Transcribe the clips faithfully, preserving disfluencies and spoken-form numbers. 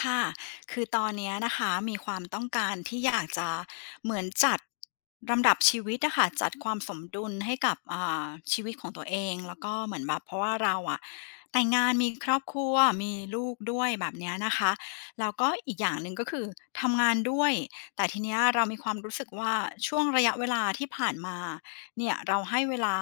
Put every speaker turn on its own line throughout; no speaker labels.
ค่ะคือตอนเนี้ยนะคะมีความต้องการที่อยากจะเหมือนจัดลำดับชีวิตนะคะจัดความสมดุลให้กับอ่าชีวิตของตัวเองแล้วก็เหมือนแบบเพราะว่าเราอะแต่งงานมีครอบครัวมีลูกด้วยแบบเนี้ยนะคะแล้วก็อีกอย่างหนึ่งก็คือทำงานด้วยแต่ทีเนี้ยเรามีความรู้สึกว่าช่วงระยะเวลาที่ผ่านมาเนี่ยเราให้เวลา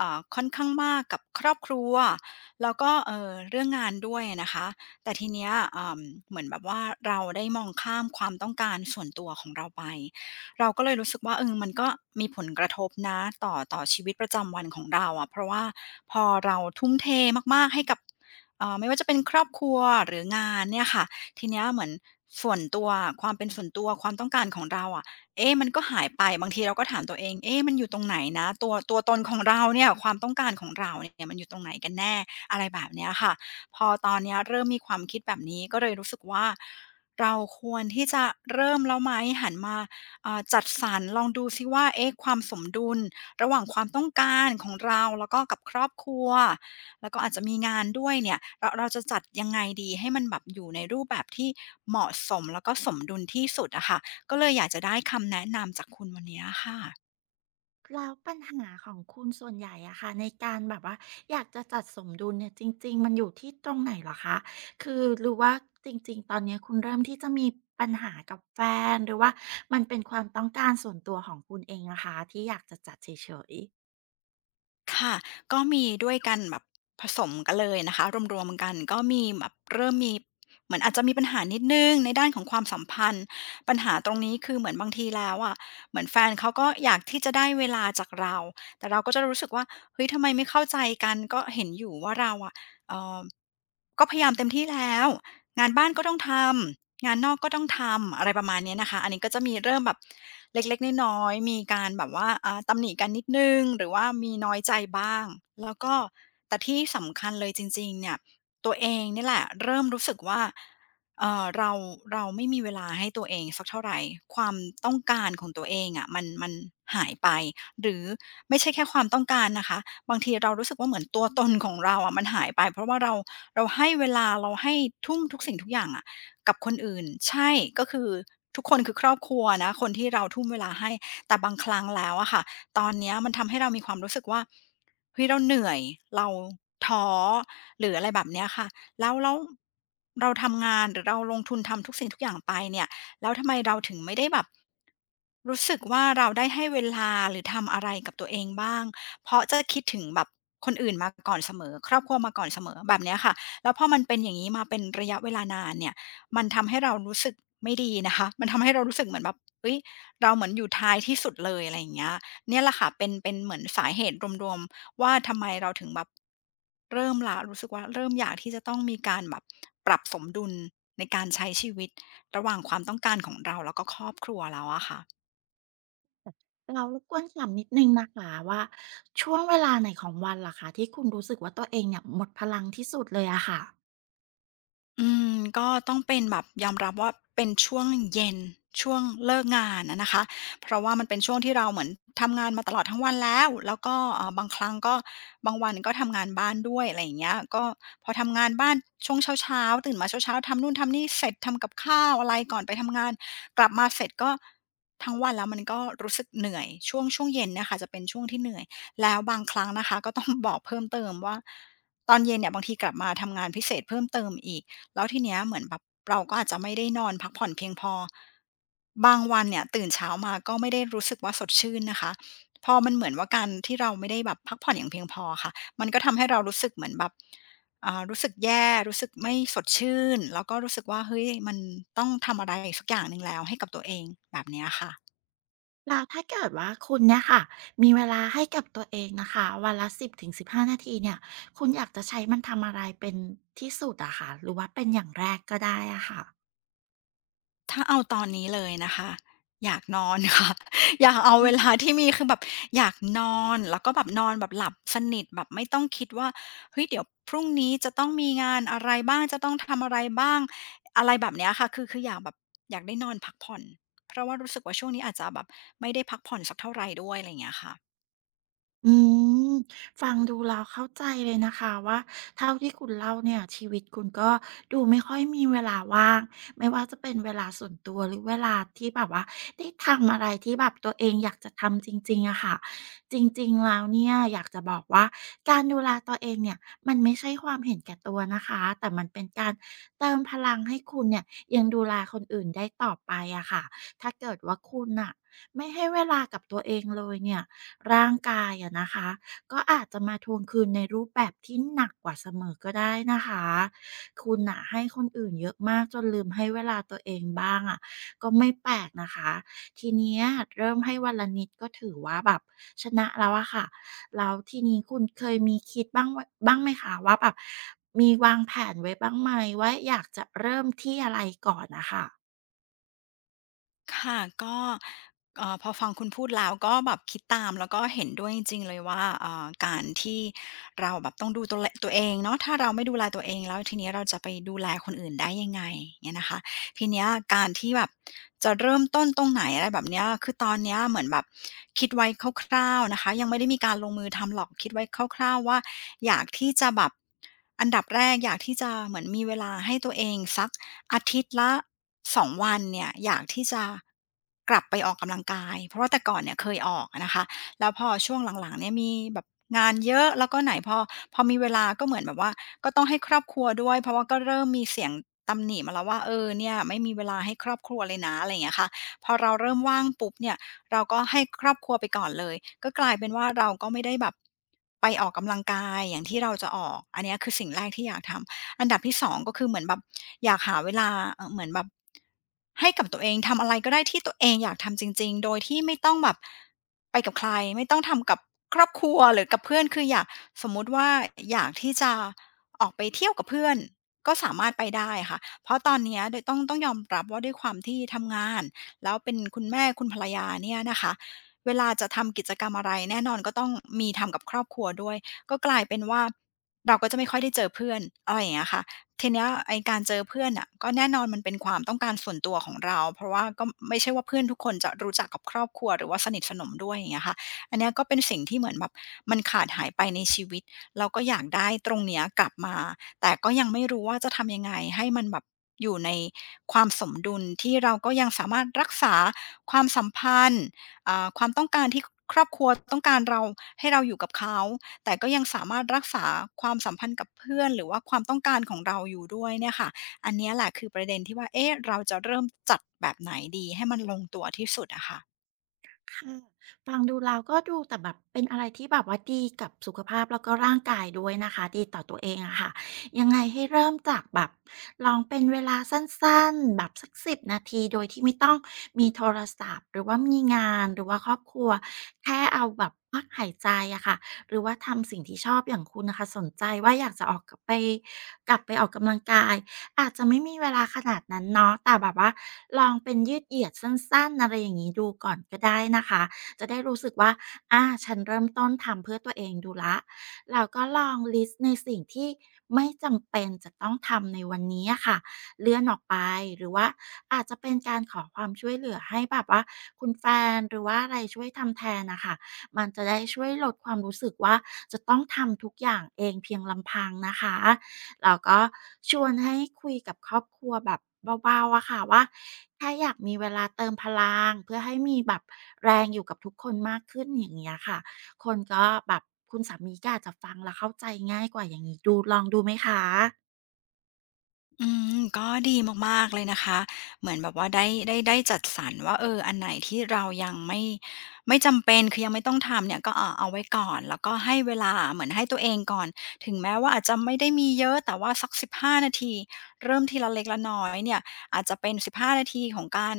อ่าค่อนข้างมากกับครอบครัวแล้วก็เอ่อเรื่องงานด้วยนะคะ แต่ทีเนี้ยอ่าเหมือนแบบว่าเราได้มองข้ามความต้องการส่วนตัวของเราไปเราก็เลยรู้สึกว่าเออมันก็มีผลกระทบนะต่อต่อชีวิตประจำวันของเราอะเพราะว่าพอเราทุ่มเทมากๆให้กับเอ่อไม่ว่าจะเป็นครอบครัวหรืองานเนี่ยค่ะทีเนี้ยเหมือนส่วนตัวความเป็นส่วนตัวความต้องการของเราอะเอ๊ะมันก็หายไปบางทีเราก็ถามตัวเองเอ๊ะมันอยู่ตรงไหนนะตัวตัวตนของเราเนี่ยความต้องการของเราเนี่ยมันอยู่ตรงไหนกันแน่อะไรแบบเนี้ยค่ะ พอตอนเนี้ยเริ่มมีความคิดแบบนี้ก็เลยรู้สึกว่าเราควรที่จะเริ่มแล้วไหมหันมาอ่าจัดสรรลองดูซิว่าเอ๊ะความสมดุลระหว่างความต้องการของเราแล้วก็กับครอบครัวแล้วก็อาจจะมีงานด้วยเนี่ยเราเราจะจัดยังไงดีให้มันแบบอยู่ในรูปแบบที่เหมาะสมแล้วก็สมดุลที่สุดอะค่ะก็เลยอยากจะได้คำแนะนำจากคุณวันเนี้ยค่ะ
แล้วปัญหาของคุณส่วนใหญ่อะค่ะในการแบบว่าอยากจะจัดสมดุลเนี่ยจริงๆมันอยู่ที่ตรงไหนเหรอคะคือหรือว่าจริงๆตอนเนี้ยคุณเริ่มที่จะมีปัญหากับแฟนหรือว่ามันเป็นความต้องการส่วนตัวของคุณเองอะคะที่อยากจะจัดเฉยๆ
ค่ะก็มีด้วยกันแบบผสมกันเลยนะคะรวมๆกันก็มีแบบเริ่มมีเหมือนอาจจะมีปัญหานิดหนึ่งในด้านของความสัมพันธ์ปัญหาตรงนี้คือเหมือนบางทีแล้วอะเหมือนแฟนเขาก็อยากที่จะได้เวลาจากเราแต่เราก็จะรู้สึกว่าเฮ้ยทำไมไม่เข้าใจกันก็เห็นอยู่ว่าเราอะเอ่อก็พยายามเต็มที่แล้วงานบ้านก็ต้องทำ งานนอกก็ต้องทำอะไรประมาณเนี้ยนะคะอันนี้ก็จะมีเริ่มแบบเล็กๆน้อยๆมีการแบบว่าอ่าตำหนิกันนิดนึงหรือว่ามีน้อยใจบ้างแล้วก็แต่ที่สำคัญเลยจริงๆเนี่ยตัวเองนี่แหละเริ่มรู้สึกว่าเอ่อเราเราไม่มีเวลาให้ตัวเองสักเท่าไหรความต้องการของตัวเองอะะมันมันหายไปหรือไม่ใช่แค่ความต้องการนะคะบางทีเรารู้สึกว่าเหมือนตัวตนของเราอะะมันหายไปเพราะว่าเราเราให้เวลาเราให้ทุ่มทุกสิ่งทุกอย่างอะ กับคนอื่นใช่ก็คือทุกคนคือครอบครัวนะคนที่เราทุ่มเวลาให้แต่บางครั้งแล้วอะค่ะตอนเนี้ยมันทำให้เรามีความรู้สึกว่าเฮ้ยเราเหนื่อยเราท้อหรืออะไรแบบเนี้ยค่ะแล้วแล้วเราทำงานหรือเราลงทุนทำทุกสิ่งทุกอย่างไปเนี่ยแล้วทำไมเราถึงไม่ได้แบบรู้สึกว่าเราได้ให้เวลาหรือทำอะไรกับตัวเองบ้างเพราะจะคิดถึงแบบคนอื่นมาก่อนเสมอครอบครัวมาก่อนเสมอแบบเนี้ยค่ะแล้วพอมันเป็นอย่างงี้มาเป็นระยะเวลานานเนี่ย มันทำให้เรารู้สึกไม่ดีนะคะ มันทำให้เรารู้สึกเหมือนแบบเฮ้ยเราเหมือนอยู่ท้ายที่สุดเลยอะไรอย่างเงี้ยเนี่ยแหละค่ะเป็นเป็นเหมือนสาเหตุรวมๆว่าทำไมเราถึงแบบเริ่มละรู้สึกว่าเริ่มอยากที่จะต้องมีการแบบปรับสมดุลในการใช้ชีวิตระหว่างความต้องการของเราแล้วก็ครอบครัวเราอะค่ะ
แล้วรบกวนถามนิดหนึ่งนะคะว่าช่วงเวลาไหนของวันเหรอคะที่คุณรู้สึกว่าตัวเองเนี่ยหมดพลังที่สุดเลยอะค่ะ
อืมก็ต้องเป็นแบบยอมรับว่าเป็นช่วงเย็นช่วงเลิกงานอะนะคะเพราะว่ามันเป็นช่วงที่เราเหมือนทำงานมาตลอดทั้งวันแล้วแล้วก็เอ่อบางครั้งก็บางวันก็ทำงานบ้านด้วยอะไรอย่างเงี้ยก็พอทำงานบ้านช่วงเช้าๆตื่นมาเช้าๆทำนู่นทำนี่เสร็จทำกับข้าวอะไรก่อนไปทำงานกลับมาเสร็จก็ทั้งวันแล้วมันก็รู้สึกเหนื่อยช่วงช่วงเย็นเนี่ยค่ะจะเป็นช่วงที่เหนื่อยแล้วบางครั้งนะคะก็ต้องบอกเพิ่มเติมว่าตอนเย็นเนี่ยบางทีกลับมาทำงานพิเศษเพิ่มเติมอีก แล้วทีเนี้ยเหมือนแบบเราก็อาจจะไม่ได้นอนพักผ่อนเพียงพอบางวันเนี่ยตื่นเช้ามาก็ไม่ได้รู้สึกว่าสดชื่นนะคะพอมันเหมือนว่าการที่เราไม่ได้แบบพักผ่อนอย่างเพียงพอค่ะมันก็ทำให้เรารู้สึกเหมือนแบบอ่ารู้สึกแย่รู้สึกไม่สดชื่นแล้วก็รู้สึกว่าเฮ้ยมันต้องทำอะไรสักอย่างหนึ่งแล้วให้กับตัวเองแบบเนี้ยค่ะ
แล้วถ้าเกิดว่าคุณเนี่ยค่ะมีเวลาให้กับตัวเองนะคะวันละสิบถึงสิบห้านาทีเนี่ยคุณอยากจะใช้มันทำอะไรเป็นที่สุดอะคะหรือว่าเป็นอย่างแรกก็ได้อะค่ะ
ถ้าเอาตอนนี้เลยนะคะอยากนอน ค่ะอยากเอาเวลาที่มีคือแบบอยากนอนแล้วก็แบบนอนแบบหลับสนิทแบบไม่ต้องคิดว่าเฮ้ยเดี๋ยวพรุ่งนี้จะต้องมีงานอะไรบ้างจะต้องทำอะไรบ้างอะไรแบบเนี้ยค่ะคือคืออยากแบบอยากได้นอนพักผ่อนเพราะว่ารู้สึกว่าช่วงนี้อาจจะแบบไม่ได้พักผ่อนสักเท่าไรด้วยอะไรอย่างเงี้ยค่ะ
อืมฟังดูแล้วเข้าใจเลยนะคะว่าเท่าที่คุณเล่าเนี่ยชีวิตคุณก็ดูไม่ค่อยมีเวลาว่างไม่ว่าจะเป็นเวลาส่วนตัวหรือเวลาที่แบบว่าได้ทำอะไรที่แบบตัวเองอยากจะทำจริงๆอะค่ะจริงๆแล้วเนี่ยอยากจะบอกว่าการดูแลตัวเองเนี่ยมันไม่ใช่ความเห็นแก่ตัวนะคะแต่มันเป็นการเติมพลังให้คุณเนี่ยยังดูแลคนอื่นได้ต่อไปอะค่ะถ้าเกิดว่าคุณน่ะไม่ให้เวลากับตัวเองเลยเนี่ย ร่างกายอะนะคะก็อาจจะมาทวงคืนในรูปแบบที่หนักกว่าเสมอก็ได้นะคะคุณน่ะให้คนอื่นเยอะมากจนลืมให้เวลาตัวเองบ้างอะก็ไม่แปลกนะคะทีเนี้ยเริ่มให้วันละนิดก็ถือว่าแบบชนะแล้วอะค่ะแล้วทีนี้คุณเคยมีคิดบ้างไว้บ้างไหมคะว่าแบบมีวางแผนไว้บ้างไหมว่าอยากจะเริ่มที่อะไรก่อนนะค่ะ
ค่ะก็เอ่อพอฟังคุณพูดแล้วก็แบบคิดตามแล้วก็เห็นด้วยจริงๆเลยว่าเอ่อการที่เราแบบต้องดูตัวเลตัวเองเนาะถ้าเราไม่ดูแลตัวเองแล้วทีนี้เราจะไปดูแลคนอื่นได้ยังไงเงี้ยนะคะทีเนี้ยการที่แบบจะเริ่มต้นตรงไหนอะไรแบบเนี้ยคือตอนเนี้ยเหมือนแบบคิดไว้คร่าวๆนะคะยังไม่ได้มีการลงมือทำหรอกคิดไว้คร่าวๆว่าอยากที่จะแบบอันดับแรกอยากที่จะเหมือนมีเวลาให้ตัวเองสัก อาทิตย์ละสองวันเนี่ยอยากที่จะกลับไปออกกำลังกายเพราะว่าแต่ก่อนเนี่ยเคยออกอะนะคะแล้วพอช่วงหลังๆเนี่ยมีแบบงานเยอะแล้วก็ไหนพอพอมีเวลาก็เหมือนแบบว่าก็ต้องให้ครอบครัวด้วยเพราะว่าก็เริ่มมีเสียงตำหนิมาแล้วว่าเออเนี่ยไม่มีเวลาให้ครอบครัวเลยนะอะไรอย่างเงี้ยค่ะพอเราเริ่มว่างปุ๊บเนี่ยเราก็ให้ครอบครัวไปก่อนเลยก็กลายเป็นว่าเราก็ไม่ได้แบบไปออกกำลังกายอย่างที่เราจะออกอันเนี้ยคือสิ่งแรกที่อยากทำ อันดับที่สองก็คือเหมือนแบบอยากหาเวลาเอ่อเหมือนแบบให้กับตัวเองทำอะไรก็ได้ที่ตัวเองอยากทำจริงๆ โดยที่ไม่ต้องแบบไปกับใครไม่ต้องทำกับครอบครัวหรือกับเพื่อนคืออยากสมมุติว่าอยากที่จะออกไปเที่ยวกับเพื่อนก็สามารถไปได้ค่ะเพราะตอนเนี้ยโดยต้องต้องยอมรับว่าด้วยความที่ทำงานแล้วเป็นคุณแม่คุณภรรยาเนี่ยนะคะเวลาจะทำกิจกรรมอะไรแน่นอนก็ต้องมีทำกับครอบครัวด้วยก็กลายเป็นว่า เราก็จะไม่ค่อยได้เจอเพื่อนอะไรอย่างเงี้ยค่ะทีเนี้ยไอ้การเจอเพื่อนน่ะก็แน่นอนมันเป็นความต้องการส่วนตัวของเราเพราะว่าก็ไม่ใช่ว่าเพื่อนทุกคนจะรู้จักกับครอบครัวหรือว่าสนิทสนมด้วยอย่างเงี้ยค่ะอันเนี้ยก็เป็นสิ่งที่เหมือนแบบมันขาดหายไปในชีวิตเราก็อยากได้ตรงเนี้ยกลับมาแต่ก็ยังไม่รู้ว่าจะทำยังไงให้มันแบบอยู่ในความสมดุลที่เราก็ยังสามารถรักษาความสัมพันธ์อ่าความต้องการที่ครอบครัวต้องการเราให้เราอยู่กับเขา แต่ก็ยังสามารถรักษาความสัมพันธ์กับเพื่อนหรือว่าความต้องการของเราอยู่ด้วยเนี่ยค่ะอันเนี้ยแหละคือประเด็นที่ว่าเอ๊ะเราจะเริ่มจัดแบบไหนดีให้มันลงตัวที่สุดอะค่ะ
ค่ะฟังดูแล้วก็ดูแต่แบบเป็นอะไรที่แบบว่าดีกับสุขภาพแล้วก็ร่างกายด้วยนะคะดีต่อตัวเองอะค่ะยังไงให้เริ่มจากแบบลองเป็นเวลาสั้นๆแบบสักสิบนาทีโดยที่ไม่ต้องมีโทรศัพท์หรือว่ามีงานหรือว่าครอบครัวแค่เอาแบบพักหายใจอะค่ะหรือว่าทำสิ่งที่ชอบอย่างคุณนะค่ะสนใจว่าอยากจะออกกลับไปกลับไปออกกำลังกาย อาจจะไม่มีเวลาขนาดนั้นเนาะแต่แบบว่าลองเป็นยืดเหยียดสั้นๆอะไรอย่างนี้ดูก่อนก็ได้นะคะจะได้รู้สึกว่าอาฉันเริ่มต้นทำเพื่อตัวเองดูแล้วแล้วก็ลองลิสต์ในสิ่งที่ไม่จำเป็นจะต้องทำในวันนี้อะค่ะ เลื่อนออกไปหรือว่าอาจจะเป็นการขอความช่วยเหลือให้แบบว่าคุณแฟนหรือว่าอะไรช่วยทำแทนน่ะค่ะมันจะได้ช่วยลดความรู้สึกว่าจะต้องทำทุกอย่างเองเพียงลำพังนะคะ เราก็ชวนให้คุยกับครอบครัวแบบเบาๆอะค่ะว่าแค่อยากมีเวลาเติมพลังเพื่อให้มีแบบแรงอยู่กับทุกคนมากขึ้นอย่างเงี้ยค่ะคนก็แบบคุณสามีก็อาจจะฟังแล้วเข้าใจง่ายกว่าอย่างนี้ดูลองดูไหมคะ
อืมก็ดีมากๆเลยนะคะ เหมือนแบบว่าได้ได้ได้จัดสรรว่าเอออันไหนที่เรายังไม่ไม่จำเป็นคือยังไม่ต้องทำเนี่ยก็อ่าเอาไว้ก่อนแล้วก็ให้เวลาเหมือนให้ตัวเองก่อนถึงแม้ว่าอาจจะไม่ได้มีเยอะแต่ว่าสักสิบานาทีเริ่มทีละเล็กละน้อยเนี่ยอาจจะเป็นสิบห้านาทีของการ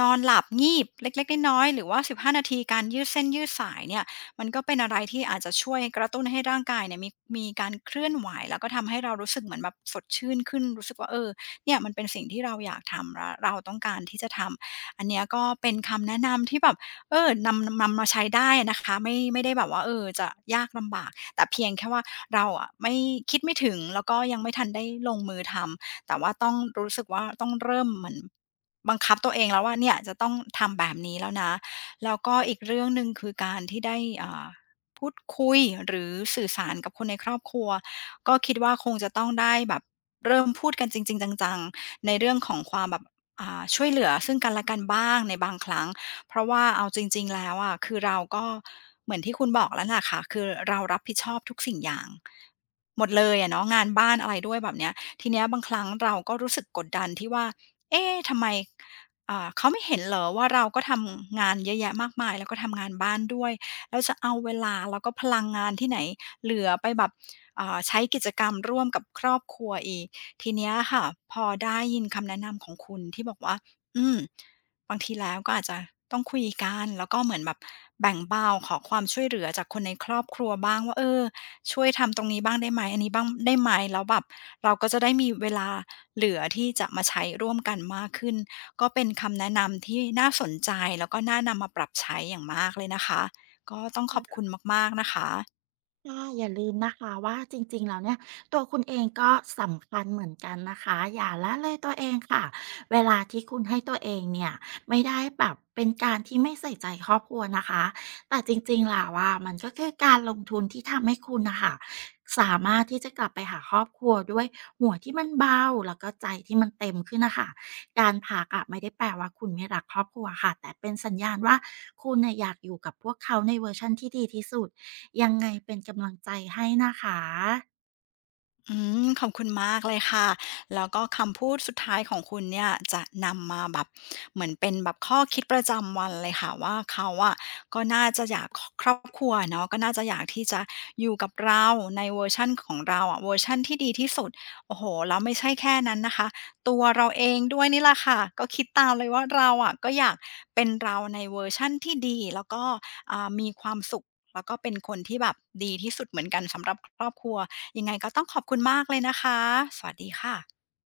นอนหลับงีบเล็กๆน้อยๆหรือว่าสิบห้านาทีการยืดเส้นยืดสายเนี่ย มันก็เป็นอะไรที่อาจจะช่วยกระตุ้นให้ร่างกายเนี่ยมีมีการเคลื่อนไหวแล้วก็ทำให้เรารู้สึกเหมือนแบบสดชื่นขึ้นรู้สึกว่าเออเนี่ยมันเป็นสิ่งที่เราอยากทำรเราต้องการที่จะทำอันเนี้ยก็เป็นคำแนะนำที่แบบเออนำนำมาใช้ได้นะคะไม่ไม่ได้แบบว่าเออจะยากลำบากแต่เพียงแค่ว่าเราอะไม่คิดไม่ถึงแล้วก็ยังไม่ทันได้ลงมือทำแต่ว่าต้องรู้สึกว่าต้องเริ่มเหมือนบังคับตัวเองแล้วว่าเนี่ยจะต้องทำแบบนี้แล้วนะ แล้วก็อีกเรื่องหนึ่งคือการที่ได้อ่าพูดคุยหรือสื่อสารกับคนในครอบครัวก็คิดว่าคงจะต้องได้แบบเริ่มพูดกันจริงๆจังๆในเรื่องของความแบบอ่าช่วยเหลือซึ่งกันและกันบ้างในบางครั้งเพราะว่าเอาจริงๆแล้วอะคือเราก็เหมือนที่คุณบอกแล้วแหละค่ะคือเรารับผิดชอบทุกสิ่งอย่างหมดเลยอะเนาะงานบ้านอะไรด้วยแบบเนี้ยทีเนี้ยบางครั้งเราก็รู้สึกกดดันที่ว่าเอ๊ะทำไม อ่าเขาไม่เห็นเหรอว่าเราก็ทำงานเยอะแยะมากมายแล้วก็ทำงานบ้านด้วยแล้วจะเอาเวลาแล้วก็พลังงานที่ไหนเหลือไปแบบอ่าใช้กิจกรรมร่วมกับครอบครัวอีกทีเนี้ยค่ะพอได้ยินคำแนะนำของคุณที่บอกว่าอืมบางทีแล้วก็อาจจะต้องคุยกันแล้วก็เหมือนแบบแบ่งเบาขอความช่วยเหลือจากคนในครอบครัวบ้างว่าเออ ช่วยทำตรงนี้บ้างได้ไหมอันนี้บ้างได้ไหมแล้วแบบเราก็จะได้มีเวลาเหลือที่จะมาใช้ร่วมกันมากขึ้นก็เป็นคำแนะนำที่น่าสนใจแล้วก็น่านำมาปรับใช้อย่างมากเลยนะคะก็ต้องขอบคุณมากๆนะคะ
ค่ะอย่าลืมนะคะว่าจริงๆแล้วเนี่ยตัวคุณเองก็สำคัญเหมือนกันนะคะอย่าละเลยตัวเองค่ะเวลาที่คุณให้ตัวเองเนี่ยไม่ได้แบบเป็นการที่ไม่ใส่ใจครอบครัวนะคะแต่จริงๆล่ะว่ามันก็คือการลงทุนที่ทำให้คุณนะคะสามารถที่จะกลับไปหาครอบครัวด้วยหัวที่มันเบาแล้วก็ใจที่มันเต็มขึ้นนะคะการพักอะไม่ได้แปลว่าคุณไม่รักครอบครัวค่ะแต่เป็นสัญญาณว่าคุณเน่ยอยากอยู่กับพวกเขาในเวอร์ชันที่ดีที่สุด ยังไงเป็นกำลังใจให้นะคะ
อืมขอบคุณมากเลยค่ะ แล้วก็คำพูดสุดท้ายของคุณเนี่ยจะนำมาแบบเหมือนเป็นแบบข้อคิดประจำวันเลยค่ะว่าเขาอะก็น่าจะอยากคครอบครัวเนาะก็น่าจะอยากที่จะอยู่กับเราในเวอร์ชันของเราอะเวอร์ชันที่ดีที่สุดโอ้โฮแล้วไม่ใช่แค่นั้นนะคะตัวเราเองด้วยนี่แหละค่ะก็คิดตามเลยว่าเราอะก็อยากเป็นเราในเวอร์ชันที่ดีแล้วก็อ่ามีความสุข แล้วก็เป็นคนที่แบบดีที่สุดเหมือนกันสำหรับครอบครัวยังไงก็ต้องขอบคุณมากเลยนะคะสวัสดีค่ะ